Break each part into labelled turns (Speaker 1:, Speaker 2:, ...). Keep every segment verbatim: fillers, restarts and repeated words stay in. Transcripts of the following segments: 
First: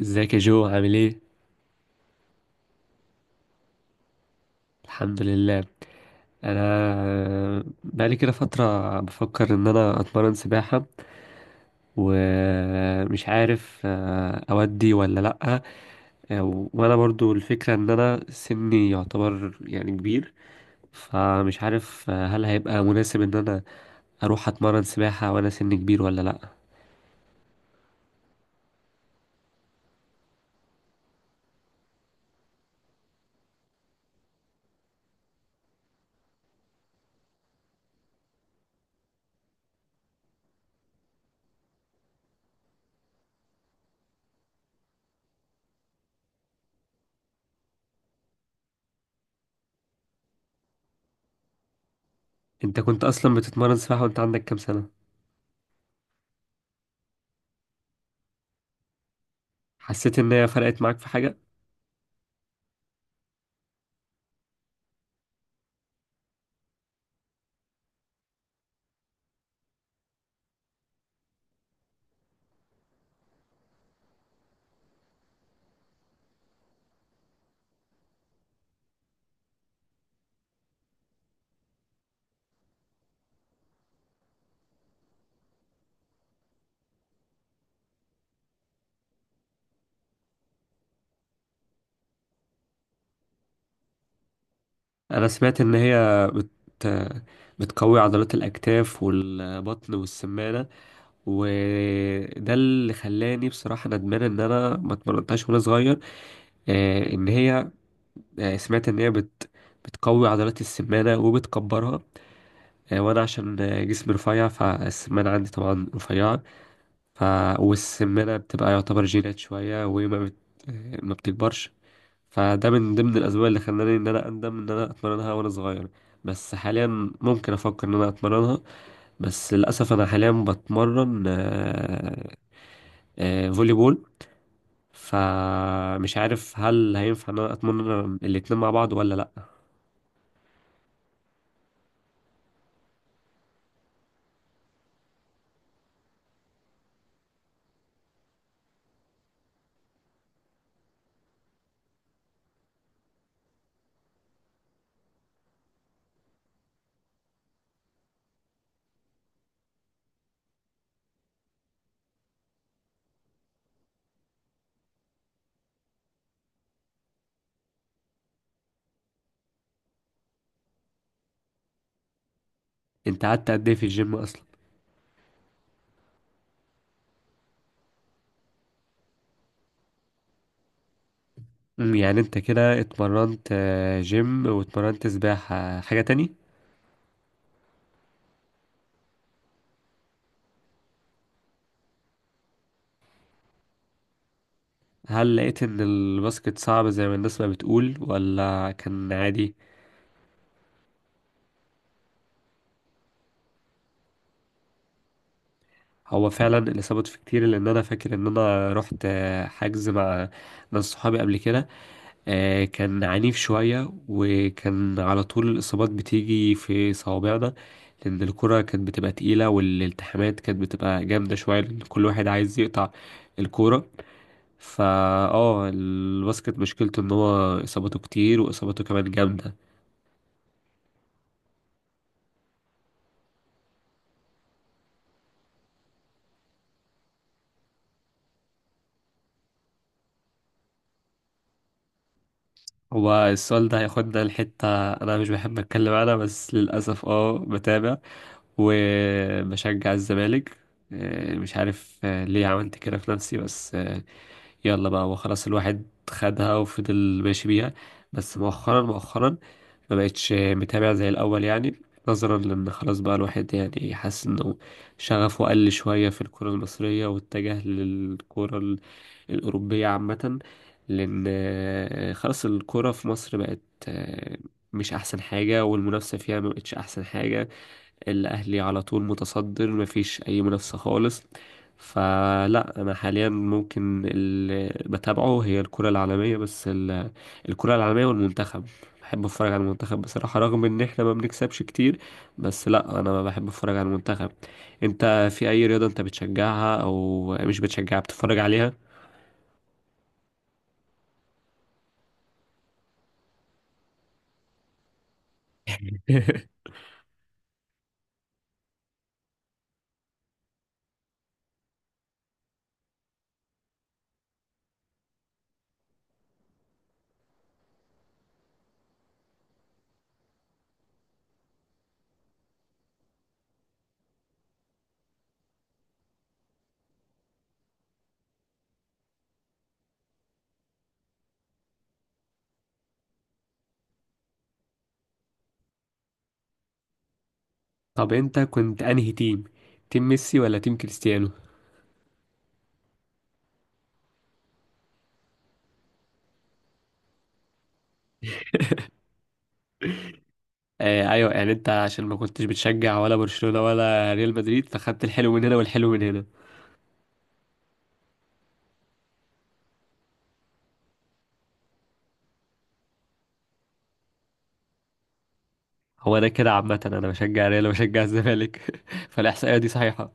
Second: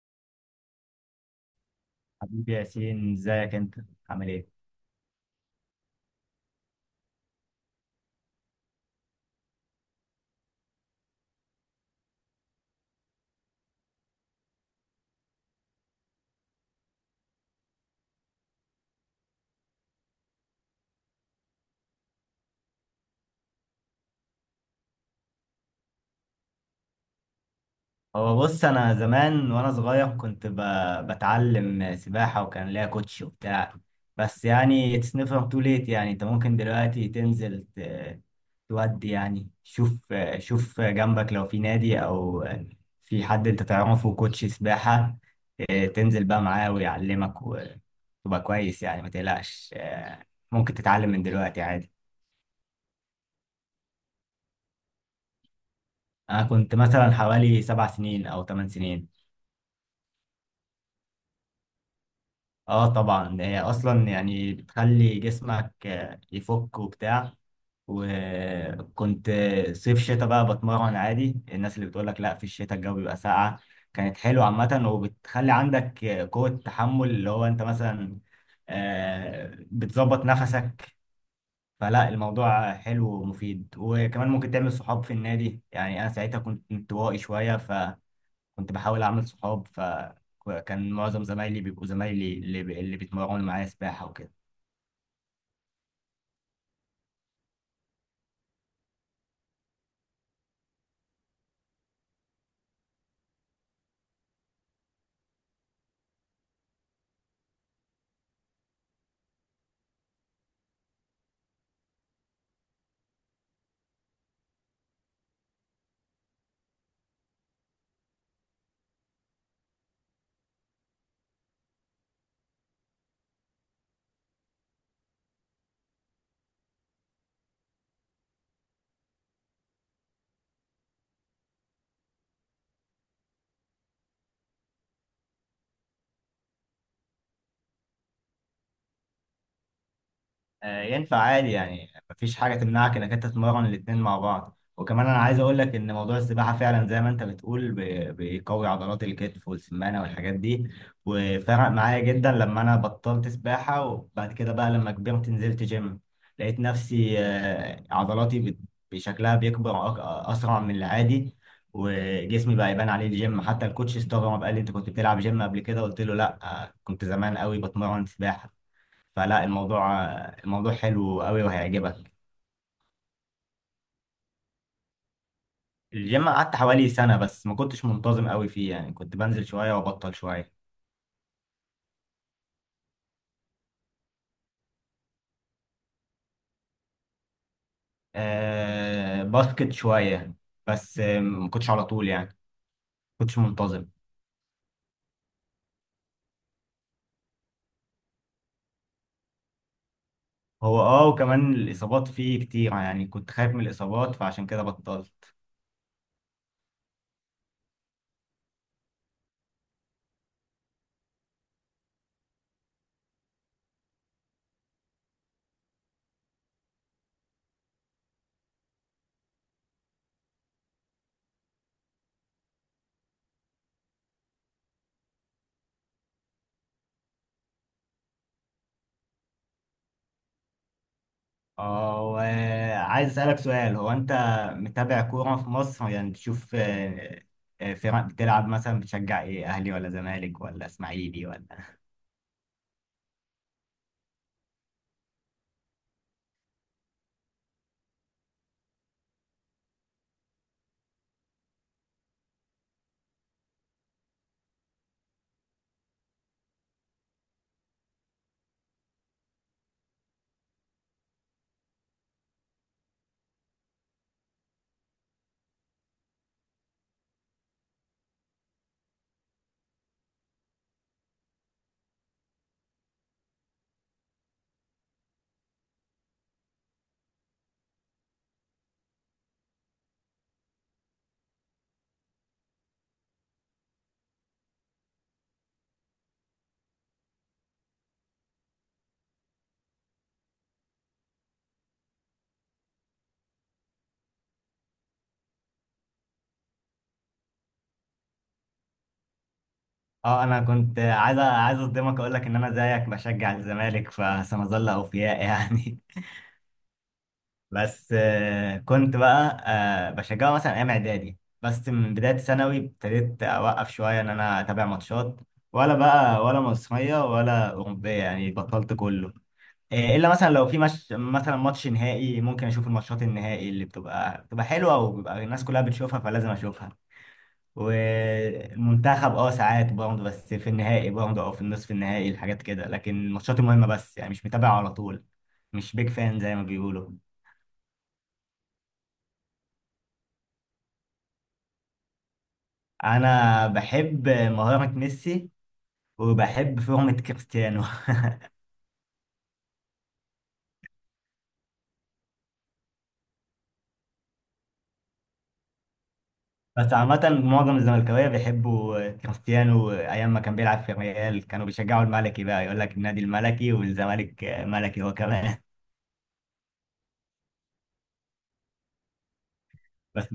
Speaker 1: ازيك يا جو؟ عامل ايه؟
Speaker 2: حبيبي ياسين، ازيك انت؟ عامل ايه؟
Speaker 1: الحمد لله. انا بقالي كده فتره بفكر ان انا اتمرن سباحه، ومش عارف آه، اودي ولا لا. آه، وانا برضو الفكره ان انا سني يعتبر يعني كبير، فمش عارف آه، هل هيبقى مناسب ان انا اروح اتمرن سباحه وانا سني كبير ولا لا؟
Speaker 2: هو بص، انا زمان وانا صغير كنت ب... بتعلم سباحه وكان ليا كوتش وبتاع. بس يعني اتس نيفر تو ليت. يعني انت ممكن دلوقتي تنزل ت... تودي. يعني شوف، شوف جنبك لو في نادي او في حد انت تعرفه كوتش سباحه. اه، تنزل بقى معاه ويعلمك وتبقى كويس. يعني ما تقلقش، اه، ممكن تتعلم من دلوقتي عادي.
Speaker 1: انت كنت اصلا بتتمرن سباحه وانت عندك كام سنه؟
Speaker 2: انا كنت مثلا حوالي سبع سنين او ثمان سنين.
Speaker 1: حسيت ان هي فرقت معاك في حاجه؟
Speaker 2: اه طبعا، هي اصلا يعني بتخلي جسمك آه، يفك وبتاع. وكنت آه، صيف شتاء بقى بتمرن عادي. الناس اللي بتقولك لا في الشتاء الجو بيبقى ساقع، كانت حلوة عامة. وبتخلي عندك آه، قوة تحمل، اللي هو انت مثلا آه، بتظبط نفسك. فلا، الموضوع حلو ومفيد، وكمان ممكن تعمل صحاب في النادي. يعني انا ساعتها كنت انطوائي شوية، كنت بحاول اعمل صحاب. فكان معظم زمايلي بيبقوا زمايلي اللي, بي- اللي بيتمرنوا معايا سباحة وكده.
Speaker 1: انا سمعت ان هي بت... بتقوي عضلات الاكتاف والبطن والسمانه، وده اللي خلاني بصراحه ندمان ان انا ما اتمرنتهاش وانا صغير. آه، ان هي آه، سمعت ان هي بت... بتقوي عضلات السمانه وبتكبرها. آه، وانا عشان آه، جسمي رفيع فالسمانه عندي طبعا رفيعه. ف... والسمانه بتبقى يعتبر جينات شويه وما بت... آه، ما بتكبرش، فده من ضمن الاسباب اللي خلاني ان انا اندم ان انا اتمرنها وانا صغير. بس حاليا ممكن افكر ان انا اتمرنها، بس للاسف انا حاليا بتمرن آه، آه، فولي بول، فمش عارف هل هينفع ان انا اتمرن الاتنين مع بعض ولا لا؟
Speaker 2: آه، ينفع عادي. يعني مفيش حاجة تمنعك إنك أنت تتمرن الاتنين مع بعض. وكمان أنا عايز أقول لك إن موضوع السباحة فعلا زي ما أنت بتقول بي- بيقوي عضلات الكتف والسمانة والحاجات دي. وفرق معايا جدا لما أنا بطلت سباحة. وبعد كده بقى لما كبرت نزلت جيم، لقيت نفسي آه، عضلاتي بت- بشكلها بيكبر أك- أسرع من العادي. وجسمي بقى يبان عليه الجيم. حتى الكوتش استغرب، قال لي أنت كنت بتلعب جيم قبل كده؟ قلت له لأ، آه، كنت زمان قوي بتمرن سباحة. فلا، الموضوع الموضوع حلو قوي وهيعجبك.
Speaker 1: انت قعدت قد ايه في الجيم اصلا؟
Speaker 2: الجيم قعدت حوالي سنة، بس ما كنتش منتظم قوي فيه. يعني كنت بنزل شوية وبطل شوية.
Speaker 1: أمم، يعني انت كده اتمرنت آه، جيم واتمرنت سباحة، حاجة تاني؟
Speaker 2: آه باسكت شوية. بس آه، ما كنتش على طول، يعني ما كنتش منتظم.
Speaker 1: هل لقيت ان الباسكت صعب زي ما الناس ما بتقول ولا كان عادي؟
Speaker 2: هو اه وكمان الإصابات فيه كتير. يعني كنت خايف من الإصابات، فعشان كده بطلت.
Speaker 1: هو فعلا اللي ثبت في كتير، لان انا فاكر ان انا رحت آه، حجز مع ناس صحابي قبل كده. آه، كان عنيف شوية وكان على طول الاصابات بتيجي في صوابعنا، لان الكرة كانت بتبقى تقيلة والالتحامات كانت بتبقى جامدة شوية لان كل واحد عايز يقطع الكورة. فا اه، الباسكت مشكلته ان هو اصاباته كتير واصاباته كمان جامدة.
Speaker 2: اه، وعايز أسألك سؤال. هو أنت متابع كورة في مصر؟ يعني تشوف آه، آه، فرق بتلعب مثلا، بتشجع إيه؟ أهلي ولا زمالك ولا إسماعيلي ولا؟
Speaker 1: هو السؤال ده هياخدنا لحتة انا مش بحب اتكلم عنها، بس للاسف اه بتابع وبشجع الزمالك. آه، مش عارف آه، ليه عملت كده في نفسي، بس آه، يلا بقى وخلاص، الواحد خدها وفضل ماشي بيها. بس مؤخرا، مؤخرا ما بقتش متابع زي الأول، يعني نظرا لأن خلاص بقى الواحد يعني حاسس إنه شغفه قل شوية في الكرة المصرية، واتجه للكرة ال- الأوروبية عامة. لأن آه، خلاص الكرة في مصر بقت آه، مش أحسن حاجة، والمنافسة فيها ما بقتش أحسن حاجة. الأهلي على طول متصدر، مفيش أي منافسة خالص. فلا أنا حاليا ممكن اللي بتابعه هي الكرة العالمية بس، ال- الكرة العالمية والمنتخب. بحب أتفرج على المنتخب بصراحة، رغم إن إحنا ما بنكسبش كتير، بس لا أنا بحب أتفرج على المنتخب. أنت في أي رياضة أنت بتشجعها أو مش بتشجعها بتتفرج عليها؟
Speaker 2: اه، انا كنت عايز عايز اصدمك، اقول لك ان انا زيك بشجع الزمالك، فسنظل اوفياء يعني. بس آه، كنت بقى آه، بشجعه مثلا ايام اعدادي. بس من بدايه ثانوي ابتديت اوقف شويه ان انا اتابع ماتشات. ولا بقى ولا مصريه ولا اوروبيه، يعني بطلت كله. آه، الا مثلا لو في مش مثلا ماتش نهائي، ممكن اشوف الماتشات النهائي اللي بتبقى بتبقى حلوه، وبيبقى الناس كلها بتشوفها فلازم اشوفها. والمنتخب اه ساعات برضه، بس في النهائي برضه او في النصف النهائي الحاجات كده. لكن الماتشات المهمة بس، يعني مش متابع على طول. مش بيج فان زي ما بيقولوا.
Speaker 1: طب أنت كنت أنهي تيم؟ تيم ميسي ولا تيم كريستيانو؟
Speaker 2: انا بحب مهارة ميسي، وبحب فورمة كريستيانو.
Speaker 1: آه ايوه، يعني انت عشان ما كنتش بتشجع ولا برشلونة ولا ريال مدريد، فخدت الحلو من هنا والحلو من هنا.
Speaker 2: بس عامة معظم الزملكاوية بيحبوا كريستيانو. أيام ما كان بيلعب في الريال كانوا بيشجعوا الملكي، بقى يقول لك النادي الملكي والزمالك ملكي هو كمان.
Speaker 1: هو ده كده عامة، انا بشجع ريال وبشجع الزمالك فالاحصائية دي
Speaker 2: بس
Speaker 1: صحيحة.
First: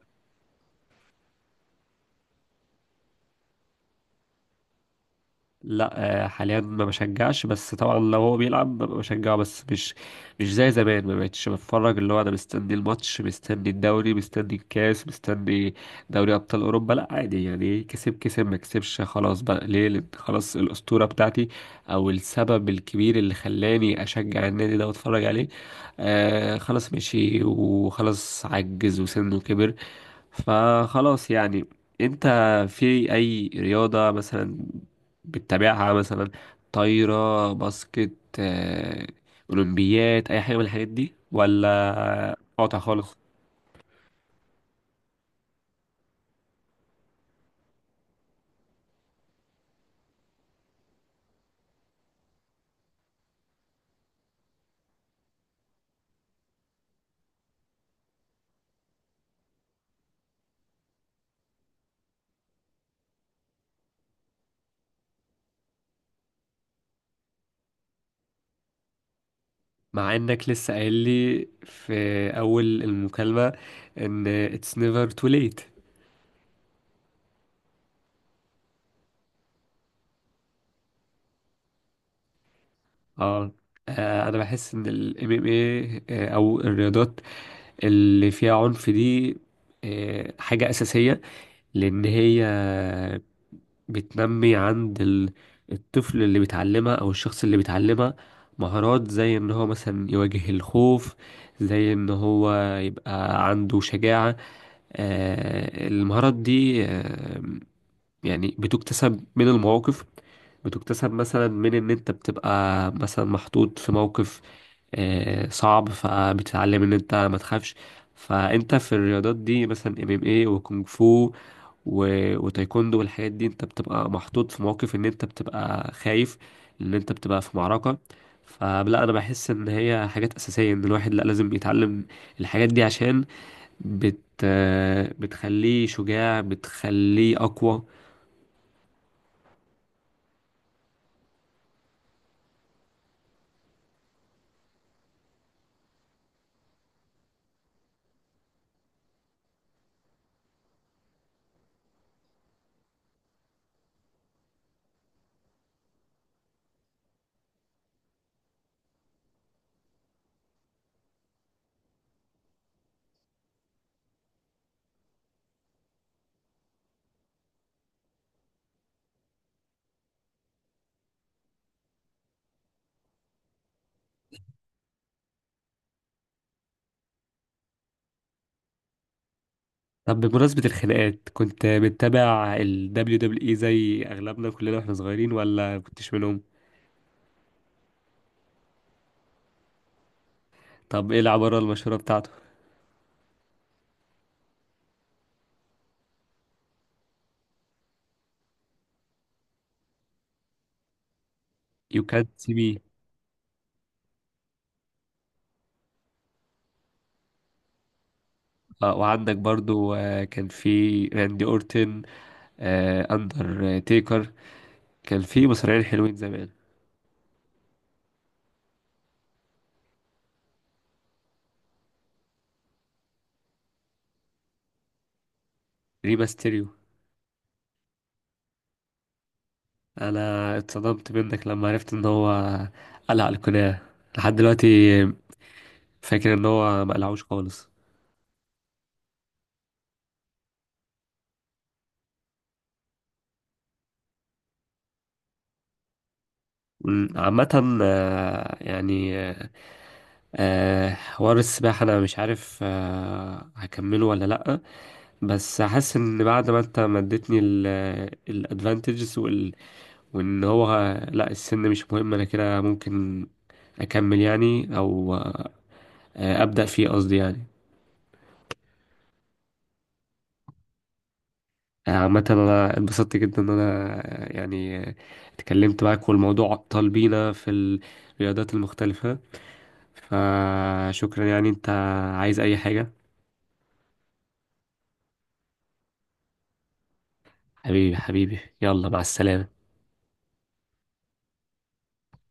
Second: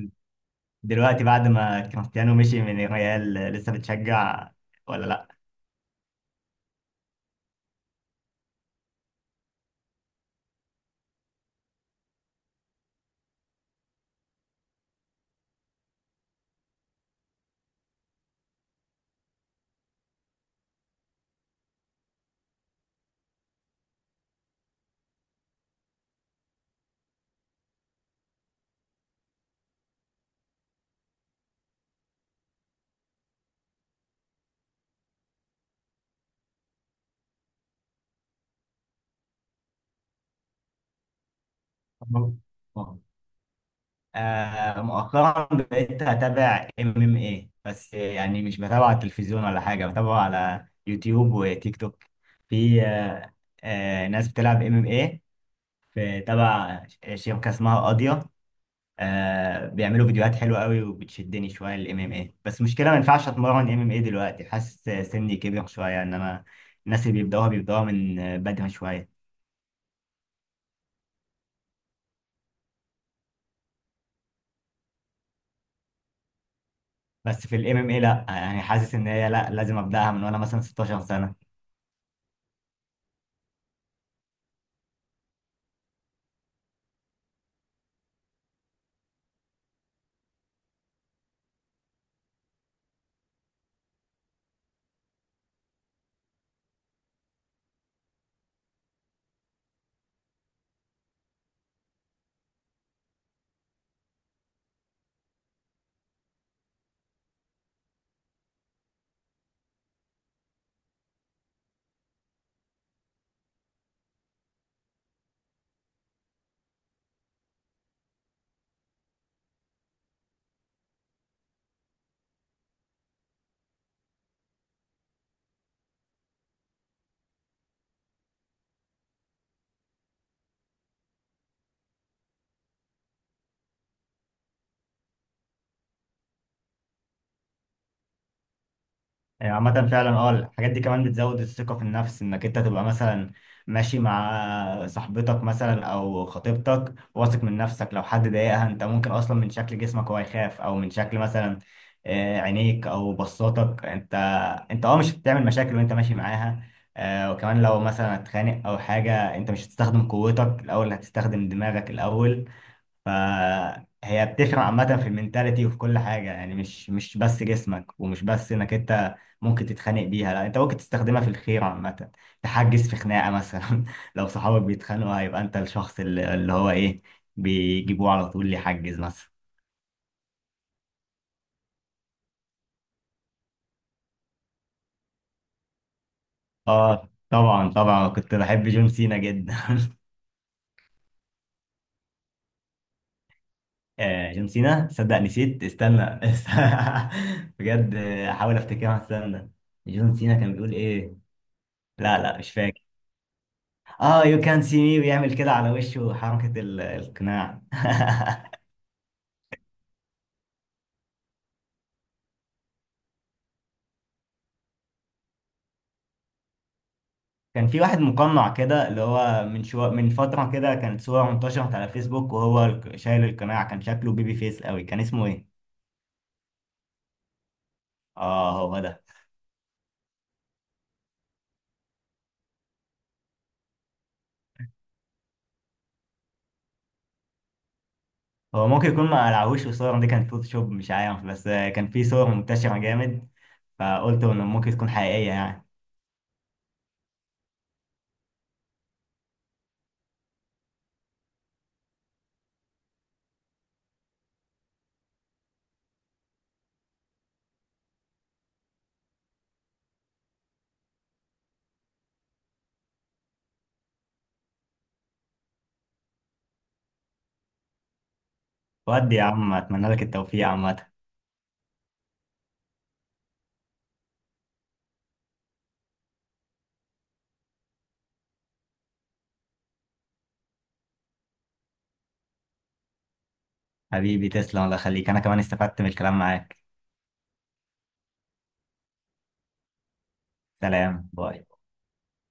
Speaker 2: دلوقتي بعد ما كريستيانو مشي من الريال، لسه بتشجع ولا
Speaker 1: لا آه، حاليا ما بشجعش، بس طبعا لو هو بيلعب ببقى بشجعه، بس مش مش زي زمان. ما بقتش بتفرج اللي هو انا مستني الماتش، مستني الدوري، مستني الكاس، مستني دوري ابطال اوروبا. لا عادي، يعني كسب كسب، ما كسبش خلاص بقى. ليه؟ لأن خلاص الاسطوره بتاعتي او السبب الكبير اللي خلاني اشجع النادي ده واتفرج عليه، آه خلاص مشي وخلاص عجز وسنه كبر، فخلاص يعني. انت في اي رياضة مثلا بتتابعها؟ مثلا طايرة، باسكت، آه، اولمبيات، اي حاجة من الحاجات دي
Speaker 2: لأ؟
Speaker 1: ولا قاطع خالص؟
Speaker 2: آه مؤخرا بقيت اتابع ام ام اي. بس يعني مش بتابع على التلفزيون ولا حاجه، بتابعه على يوتيوب وتيك توك. في آه آه ناس بتلعب ام ام اي. في تبع شبكه اسمها قاضيه، آه بيعملوا فيديوهات حلوه قوي، وبتشدني شويه الام ام اي. بس مشكله، ما ينفعش اتمرن ام ام اي دلوقتي. حاسس سني كبر شويه، ان انا الناس اللي بيبداوها، بيبداوها من بدري شويه.
Speaker 1: مع انك لسه قايل لي في اول المكالمة ان it's never too late.
Speaker 2: بس في الام ام اي لا، يعني حاسس ان هي لا، لازم ابداها من وانا مثلا ستة عشر سنة سنه.
Speaker 1: اه، آه، انا بحس ان ال إم إم إيه آه، او الرياضات اللي فيها عنف دي آه، حاجة اساسية، لان هي بتنمي عند ال- الطفل اللي بيتعلمها او الشخص اللي بيتعلمها مهارات زي ان هو مثلا يواجه الخوف، زي ان هو يبقى عنده شجاعة. آه، المهارات دي آه، يعني بتكتسب من المواقف، بتكتسب مثلا من ان انت بتبقى مثلا محطوط في موقف آه، صعب، فبتتعلم ان انت ما تخافش. فانت في الرياضات دي مثلا ام ام اي وكونغ فو و- وتايكوندو والحاجات دي، انت بتبقى محطوط في مواقف ان انت بتبقى خايف، ان انت بتبقى في معركة. فلا انا بحس ان هي حاجات اساسية ان الواحد لا لازم يتعلم الحاجات دي، عشان بت بتخليه شجاع، بتخليه اقوى.
Speaker 2: يعني عامة فعلا اه الحاجات دي كمان بتزود الثقة في النفس. انك انت تبقى مثلا ماشي مع صاحبتك مثلا او خطيبتك واثق من نفسك، لو حد ضايقها انت ممكن اصلا من شكل جسمك هو يخاف، او من شكل مثلا آه، عينيك او بصاتك. انت انت اه مش هتعمل مشاكل وانت ماشي معاها. آه، وكمان لو مثلا هتخانق او حاجة، انت مش هتستخدم قوتك الاول، هتستخدم دماغك الاول. فهي بتفرق عامة في المنتاليتي وفي كل حاجة. يعني مش مش بس جسمك، ومش بس انك انت ممكن تتخانق بيها، لا، انت ممكن تستخدمها في الخير عامة. تحجز في خناقة مثلا. لو صحابك بيتخانقوا، هيبقى انت الشخص اللي, اللي هو ايه، بيجيبوه على طول يحجز مثلا.
Speaker 1: طب بمناسبة الخناقات، كنت بتتابع ال W W E زي اغلبنا كلنا واحنا صغيرين ولا كنتش منهم؟
Speaker 2: اه، طبعا طبعا كنت بحب جون سينا جدا.
Speaker 1: طب ايه العبارة المشهورة بتاعته؟
Speaker 2: آه جون سينا، صدق نسيت، استنى. بجد آه، احاول افتكرها، استنى. جون سينا كان بيقول ايه؟
Speaker 1: You
Speaker 2: لا،
Speaker 1: can't
Speaker 2: لا، مش
Speaker 1: see me.
Speaker 2: فاكر. اه، يو كان سي مي، ويعمل كده على وشه حركة ال- القناع.
Speaker 1: آه، وعندك برضو آه، كان في راندي اورتن، آه، أندر تيكر، كان في مصارعين حلوين زمان.
Speaker 2: كان في واحد مقنع كده، اللي هو من شو، من فترة كده كانت صورة انتشرت على فيسبوك وهو الك- شايل القناع، كان شكله بيبي فيس قوي. كان اسمه ايه؟
Speaker 1: ريما ستيريو.
Speaker 2: اه، هو ده.
Speaker 1: أنا اتصدمت منك لما عرفت إن هو قلع القناع، لحد دلوقتي فاكر إن هو ما قلعوش خالص.
Speaker 2: هو ممكن يكون ما قلعهوش والصور دي كانت فوتوشوب، مش عارف. بس آه، كان في صور منتشرة جامد، فقلت انه ممكن تكون حقيقية يعني.
Speaker 1: م، عامة آه، يعني آه، آه، حوار السباحة أنا مش عارف آه، هكمله ولا لأ، بس حاسس إن بعد ما أنت مدتني الادفانتجز وان هو لا السن مش مهم، انا كده ممكن اكمل يعني او آه، ابدا فيه قصدي يعني.
Speaker 2: ودي يا عم، اتمنى لك التوفيق عامة.
Speaker 1: آه، عامة أنا اتبسطت جدا إن أنا آه، يعني آه، اتكلمت معاك والموضوع أطال بينا في الرياضات المختلفة، فشكرا يعني. أنت عايز أي حاجة؟
Speaker 2: حبيبي تسلم، الله يخليك. انا كمان استفدت من الكلام معاك.
Speaker 1: حبيبي، حبيبي، يلا مع السلامة.
Speaker 2: سلام، باي.